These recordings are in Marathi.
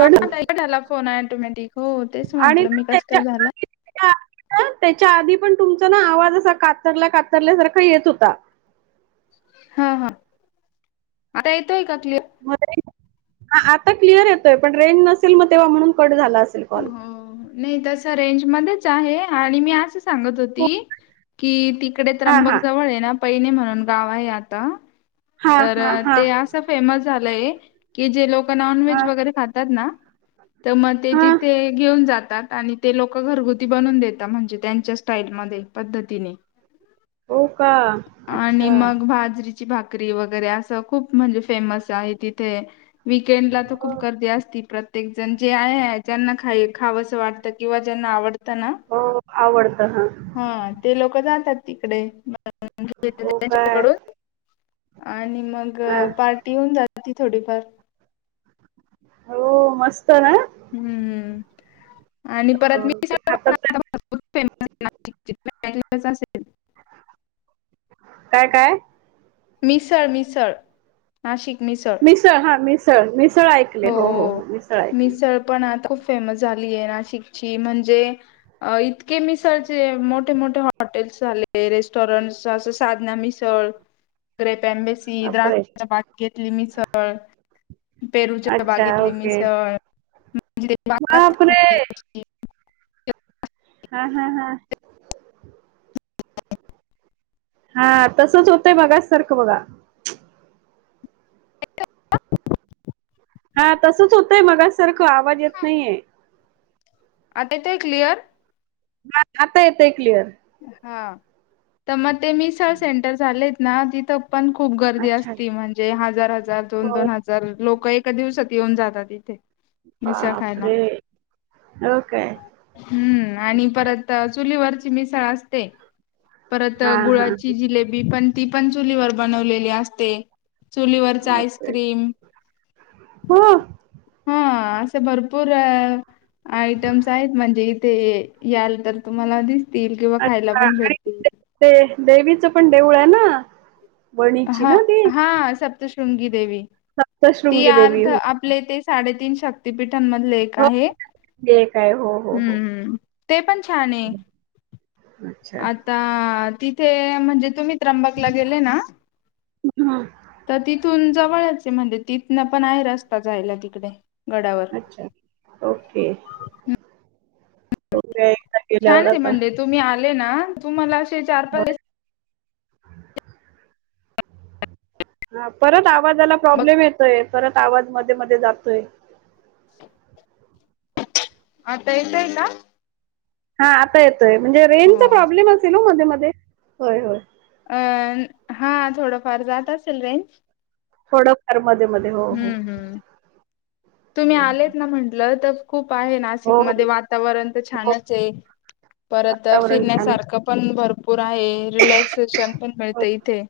हा नाहीटाला फोन ऑटोमॅटिक हो तेच आणि म्हटलं ना मी कसं काय त्याच्या झाला. त्या त्याच्या आधी पण तुमचा ना आवाज असा कातरला कातरल्यासारखा येत होता. हा हा आता येतोय का क्लिअर. मग रेंज आता क्लिअर येतोय पण रेंज नसेल मग तेव्हा म्हणून कट झाला असेल कॉल हो नाही तसं रेंज मध्येच आहे आणि मी आच सांगत होती की तिकडे हा त्र्यंबक हा जवळ आहे ना पैणी म्हणून गाव आहे आता हा तर हा हा ते असं फेमस झालंय. की जे लोक नॉन हा व्हेज वगैरे खातात ना तर मग ते हा तिथे घेऊन जातात आणि ते लोक घरगुती बनून देतात म्हणजे त्यांच्या स्टाईल मध्ये पद्धतीने हो का आणि अच्छा मग बाजरी ची भाकरी वगैरे असं खूप म्हणजे फेमस आहे तिथे वीकेंड ला तर हो खूप गर्दी असती प्रत्येक जण जे आहे ज्यांना खाई खावंसं वाटतं किंवा ज्यांना आवडतं ना हो आवडतं हा हा ते लोक जातात तिकडे हो काय त्यांच्याकडून आणि मग हा पार्टी होऊन जात ती थोडीफार हो मस्त ना हम्म आणि परत अं, मी ते खातात ते- फेमस [unintelligible] काय काय? मिसळ मिसळ नाशिक मिसळ मिसळ हा मिसळ मिसळ ऐकले हो हो हो मिसळ ऐकले. मिसळ पण आता खूप फेमस झालीय नाशिकची म्हणजे अ इतके मिसाळचे मोठे मोठे हॉटेल्स झाले रेस्टॉरंट्स असं साधना मिस चळे पॅम्बेस बापरे द्रास बाग घेतली मिसळ पेरूच्या अच्छा बागेतली ओके मिसळ बापरे! म्हज हा हा हा हा तसच होतंय बघ सारखं बघा हा तसच होतंय मग सारखं आवाज येत नाहीये आता येतय क्लिअर ह आता येतंय क्लिअर हा तर मग ते मिसळ सेंटर झालेत ना तिथं पण खूप गर्दी अच्छा. असती म्हणजे हजार हजार दोन होय, दोन हज तरर लोक एका दिवसात येऊन जातात इथे. मिसळ खायला बापरे! हो काय? हम्म आणि परत चुलीवरची मिसळ असते. परत हां, हां. गुळाची जिलेबी पण ती पण चुलीवर बनवलेली असते. चुलीवरच बापरे! आईस्क्रीम हो. हा असे भरपूर आयटम्स आहेत म्हणजे इथे याल तर तुम्हाला दिसतील किंवा खायला अच्छा पण आणि भेटतील ते ते देवीचं पण देऊळ आहे ना वणीची ह ना ती? हा सप्तशृंगी देवी ती सप्तशृंगी देवी अर्थ हो. आपले ते साडेतीीन शक्तीिपीठांमधले एक हो आहे ते काय हो. हो, हो. हम्म ह ते पण छान अच्छा. अ तिथे म्हणजे तुम्ही त्र्यंबकला गेले ना हा तर तिथून जवळचे म्हणजे तिथनं पण आहे रस्ता जायला तिकडे गडावर ओके छान गेल्यावर आता म्हण तुम्ही आले ना तुम्हाला असे चार होय पाच [inaudible] हा परत आवाजाला बघ प्रॉब्लेम येतोय परत आवाज मध्ये मध्ये जातोय आता येतयल हा आता येतोय म्हणजे रेनचा अ प्रॉब्लेम असेल हो मध्ये मध्ये होय होय अ हा थोडंफार जात असेल रेंज थोडंफ मध्येध्ये हम्म हम् तुम्ही होय. होय. आलेत ना म्हंटलं तर खूप आहे ना नाशिक हो हो मध्ये वातावरण तर हो छानच आहे परत वातावरण छान आहे फिरण्यासारखं पण भरपूर आहे रिलॅक्सेशन पण होय मिळते इथे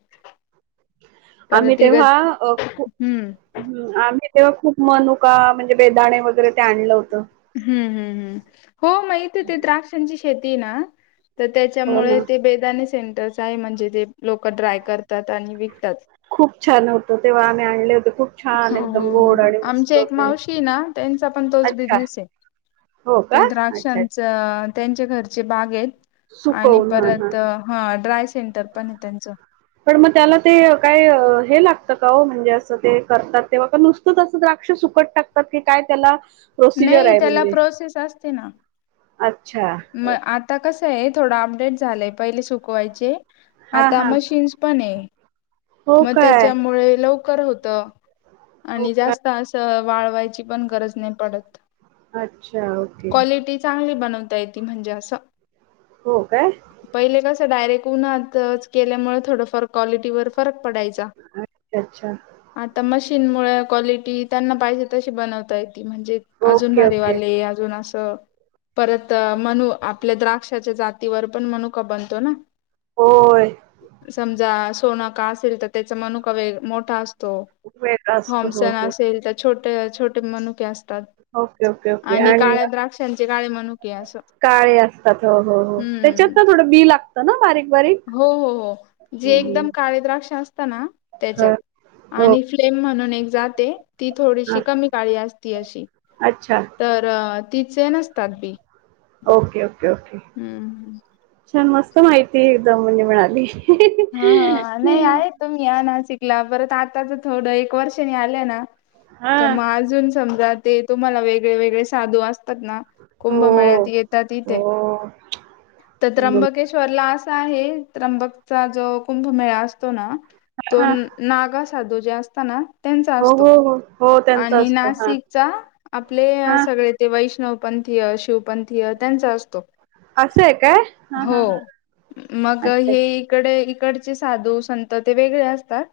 परतिगत हम्म ह् आम्ही तेव्हा खूप मनुका म्हणजे बेदाणे वगैरे ते आणलं होतं हम्म हम् हम् हो माहित ते द्राक्षांची शेती ना तर हो त्याच्यामुळे ना ते बेदाने सेंटर्स आहे म्हणजे ते लोक ड्राय करतात आणि विकतात खूप छान होतं तेव्हा आम्ही आणले होते खूप छान हो हो एकदम हो गोड हो आणि मस्त आमच्या एक होते मावशी ना त्यांचा पण तोच अच्छा बिझनेस आहे हो ते का अच्छा अच्छा द्राक्षांचं त्यांच्या घरचे बाग आहेत आणि सुकवून हा हा परत ह ड्राय सेंटर पण आहे त्यांचं पण मग त्याला ते काय हे लागतं का हो म्हणजे असं ते करतात तेव्हा का नुसत तस द्राक्ष सुकट टाकतात की काय त्याला प्रोसिजर नाही आहे त्याला म्हणजे प्रोसेस असते ना अच्छा मग आता कसं आहे थोडं अपडेट झालंय पहिले सुकवायचे हा आता हा मशीन्स पण आहे हो मग काय त्याच्यामुळे लव होत हो आणि काय जास्त अस वाळवायची पण गरज नाही पडत अच्छा ओके क्वालिटी चांगली बनवता य त म्हणजे असं हो काय पहिले कसं डायरेक्ट उन्हातच केल्यामुळे थोडंफार क्वालिटीवर फरक पडायचा अच्छा अच्छा आता मशीन मु क्वालिटी त्यांना पाहिजे तशी बनवता येत म्हणजे अजून ओके भारी ओके वाले अजून असं परत तर मनू आपल्या द्राक्षाच्या जातीवर पण मनू क बनतो ना होय समजा सोनं का असेल तर त्याचा मनुकावे मोठा असतो वेगळा त असतो हो थॉम्सन हो असेल तर छोटे छोटे मनुके अस ओके ओके ओके आणि आणि काळ्या द्राक्षांचे काळे म्हणुके असं काळे असतात हो हो हो त्याच्यात हम्म. तर थोडं बी लागतं ना बारीक बारीक हो हो हो जे हम्म एकदम काळे द्राक्ष असत ना त्याच्यात ह, हो आणि फ्लेम म्हणून एक जाते ती हा थोडीशी कमी काळी असती अशी अच्छा तर तिचे नसतात बी ओके ओके ओके हम्म छान मस्त माहिती एकदम म्हणजे मिळाली हा हा नाही आहे तो्ही या ना शिकला परत आता तर थोडं एक वर्षनी आलं ना हा तर मग अजून समजा ते तुम्हाला वेगळे वेगळे साधू अस ना हो कुंभमेळ्यात येतात इथे हो तर त्र्यंबकेश्वरला आहे त्र्यंबक चा जो कुंभमेळा असतो ना तो हा नागा साधू जे असता ना त्यांचा हो असतो हो हो त्यांचा आणि असतो हा नाशिकचा आपले हा सगळे ते वैष्णवपंथी शिवपंथीय त्यांचा असतो असं आहे काय ह ह अचछा तकडे, इकडचे साधू संत ते वेगळे असतात,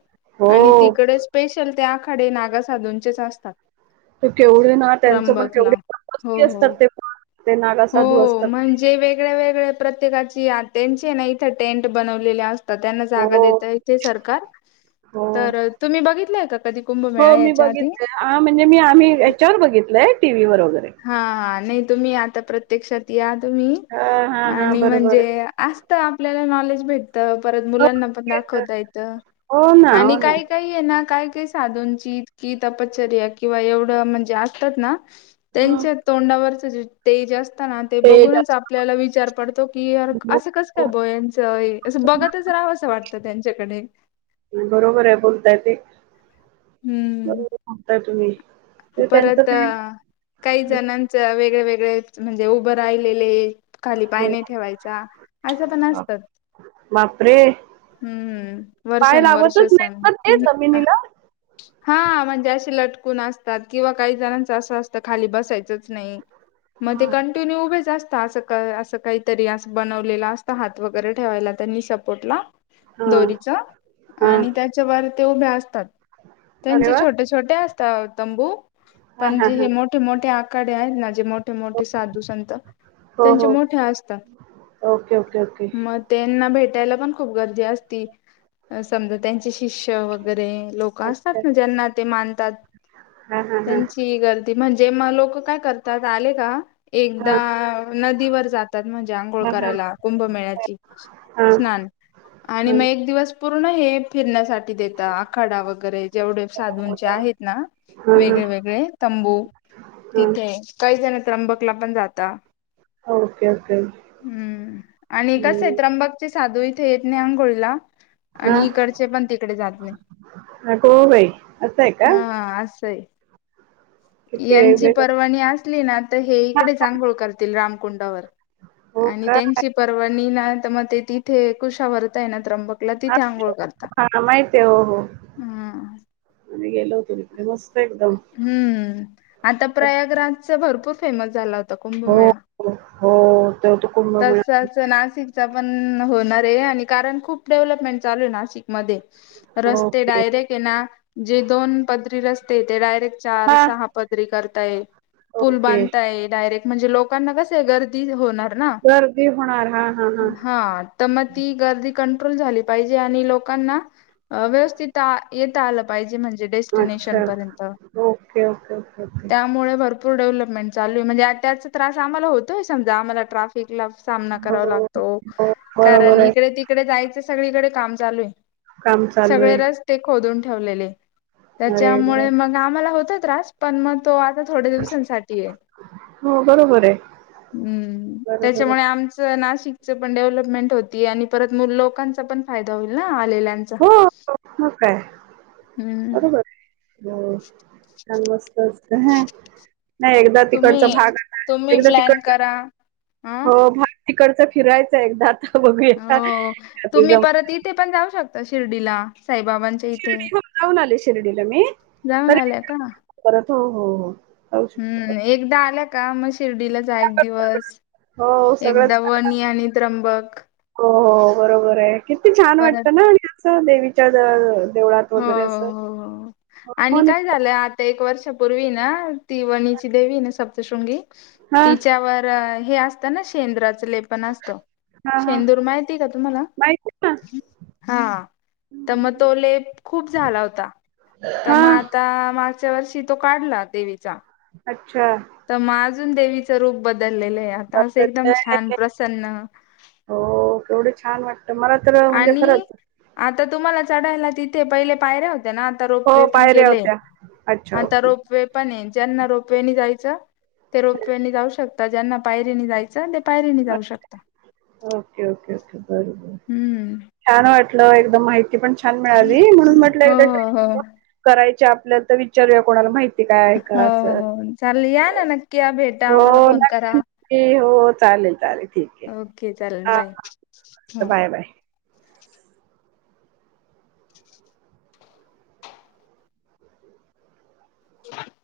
आणि हो तिकडेच स्पेशल ते आखाडे नागसाधूंनतेच असतात. त केवढे ना, त्यांचं पण केवढे त्र्यंबकला. हो पक्के हो. असतात, ते पण. ते नागा हो साधू असतात ते. म्हणजे वेगळ्या वेगळ्या प्रत्येकाची, त्यांचे ना इथे टेंट बनवलेले अस त्यांना हो जागा देता इथे सरकार, हो तर तुम्ही बघितलंय का? कधी हो कुंभमेळा मी याच्या आधी? बघितलंय, हा म्हणजे मी, आम्ही याच्यावर बघितलंय टी व्ही वर वगैरे. हा हा, नाही तुम्ही आता प्रत्यक्षात या तुम्ही, हा हा हा आणि बरोबर म्हणजे आहे असत आपल्याला नॉलेज भेटत, परत हो मुलांना पण तर. दाखवता येतं, हो ना आणि हो ना काही, काहीये ना, काय काय साधनची ईतकी तपश्चर्या, किंवा एवढं म्हणजे असतात ना. हम्म त्यांच्या तोंडावरच जे तेज अस तना, ते बघूनच आपल्याला विचार पडतो की, हो, असं कस हो. बोयाचं असं, बघतच राहावअसं वाटतं त्यांच्याकडे. बरोबरे बोलताय ते. हम्म. बरोबर सांगताय, तुम्ही. ते त्यांचं परत, ते काही जणांच, वेगळे वेगळे म्हणजे उभं राहिलेले, खाली पाय हो. नाही ठेवायचा, असं पण असतं. बापरे. हम्म, पाय वर्षान वर्ष लावतच नाहीत सान. ना ते जमिनीला हा, म्हणजे अे लटकून असतात, किंवा काही जणांच असं असतं, खाली बसायचंच नाही. मग ते, हा कंटिन्यू उभे अस्ता आस. असं काहीतरी, अस बनवलेला असत हात वगैरे ठेवायला, त्यांनी सपोर्टला. हा दोरीच, हा आणि त्याच्यावर ते उभे असतात, अरे त्यांचे वा छोटे छोटे असतात तंबू, हा पण हा जे हे हा मोठे मोठे आखाडे आहेत ना, जे मोठे मोठे साधू संत, हो यांचे हो मोठे असतात, ओके ओके ओके म त्यांना भेटायला पण खूप गर्दी असती, समजा त्यांच्या शी शिष्य वगैरे लोक असतात अच्छा ना, ज्यांना ते मानतात, हा हा हा त्यांन ची गर्दी, म्हणजे मग लोक काय करतात, आले का? एकदा हा नदीवर जात म्हणजे आंघोळ हा हा हा करायला, कुंभमेळ्यात हा स्नान. आणि मग, हा एक दिवस पूर्ण हे फिरण्यासाठी देता, आखाडा वगैरे जेवढे साधूंचे आहेत ना, हा वेगळे वेगळे, तंबू, हा तिथे, काही जण, त्र्यंबकला पण जाता. ओके ओके हम्म आणि कसय, हं. त्रंबकचे साधू इथे येत नाही, आंघोळीला. आणि हां इकडचे पण तिकडे जात नाही, अगो बाई असं आहे का हा असंय. किती यांची वेगवेगळ परवानी असली ना, त हे इकडे आंघोळ करतील, रामकुंडावर. हो आणि का त्यांची परवणी ना, त म ते तिथे कुशा वरतय ना, त्र्यंबक हा माहिते, हो हो. हा आणि गेलो होतो तथे, मस्त एकदम. हम्म आता प्रयागराजचा, भरपूर फेमस झाला होता, हो कुंभमेळा. हो, तेव्हा तो कुंभमेळा नाशिकचा पण होणारे, आणि कारण खूप डेव्हलपमेंट चालूये नाशिक मध्ये, रस्ते ओके डायरेक्टे ना, जे दोन पदरी रस्तेय, ते डायरेक्ट चार हा सहा पदरी करताय, पूल ओके बांधताय, डायरेक्ट म्हणजे, लोकांना कसय, गर्दी होणार ना. गर्दी होणार, हा हा हा. हा त म ती गर्दी कंट्रोल झाली पाहिजे, आणि लोकांना व्यवस्थित येता आलं पाहिजे, म्हणजे डेस्टिनेशन अच्छा पर्यंत, ओके ओके ओके ओके त्या मुळे भरपूर डेव्हलपमेंट चालूये, म्हणजे त्याचा त्रास आम्हाला होतोय समजा, आम्हाला ट्राफिक ला सामना हो करावा लागतो, हो कारण बरोबर आहे इकडे तिकडे जायचं, सगळीकडे काम चालूये. काम चालू सगळे आहे रस्ते खोदून ठेवलेले अरे देवा. त्याच्यामुळे मग आम्हाला होत त्रास पण मग तो आता थोडे्या दिवसांसाठी आहे हो बरोबर आहे हम्म बरोबर त्याच्यामुळे आहे आमच नाशिकचं पण डेव्हलपमेंट होती आणि परत लोकांचा पण फायदा होईल ना आलेल्यांचा हो म काय हम्म अरबर मत नाही एकदा तिकडचा तुम्ही भाग आ तुम्ही एकदा तिकडचा [unintelligible] हो भ तिकडचं फिरायचं एकदा आता बघूयाी जाऊन ते पण जाऊ शकत शिर्डीला साईबाबांच्या इथे शिर्डी हो जाऊन आले शिर्डीला मी जाऊन आल्या का परत हो हो हो जाऊ शकतो परत. हम्म एकदा आल्या का मग शिर्डीला जा एक दिवस हो सगळंच एकदा वणी आणि त्र्यंबक हो बरोबर आहे किती छान परत वाटतं ना देवीच्या देवळात वगैरे असं हो आणि हो काय झालंय आ एक वर्ष पूर्वी ना ती वणीची देवी ना सप्तशृंगी हा तिच्यावर हे असतं ना शेंदु्राचं लेपण असतं हा हा शेंदूर माहिती का तुम्हाला माहिती आहे ना हा तर म तो लेप खूप झाला होता तर हा मग आता मागच्या वर्षी तो काढला देवीचा अच्छा तर मग अजून देवीचं रूप बदललेलं आहे आता असं एकदम छान प्रसन्न हो केवढी छान वाटत मला तर म्हणजे आणि खरंच आता तुम्हाला चढायला तिथे पहिले पायऱ्या होत्या ना आता हो रोपवे पण पायऱ्या केले होत्या अच्छा आता ओके. रोपवे पण ज्यांना रोपवे न जायचं ते रोपवेनी जाऊ शकता ज्यांना पायरीनी जायचं ते पायरीनी जाऊ शकता ओके ओके ओके बरोबर हम्म छान वाटलं एकदम माहिती पण छान मिळाली म्हणून म्हट हो एक हो हो करायच्या आपल्या तर विचारूया कोणाला माहिती काय आहे हो का असं हो हो चाल या ना नक्की या भेट हो नक्की हो चालेल चालेल ठीक आहे ओके चालेल हां बाय हां ह बाय बाय. [unintelligible]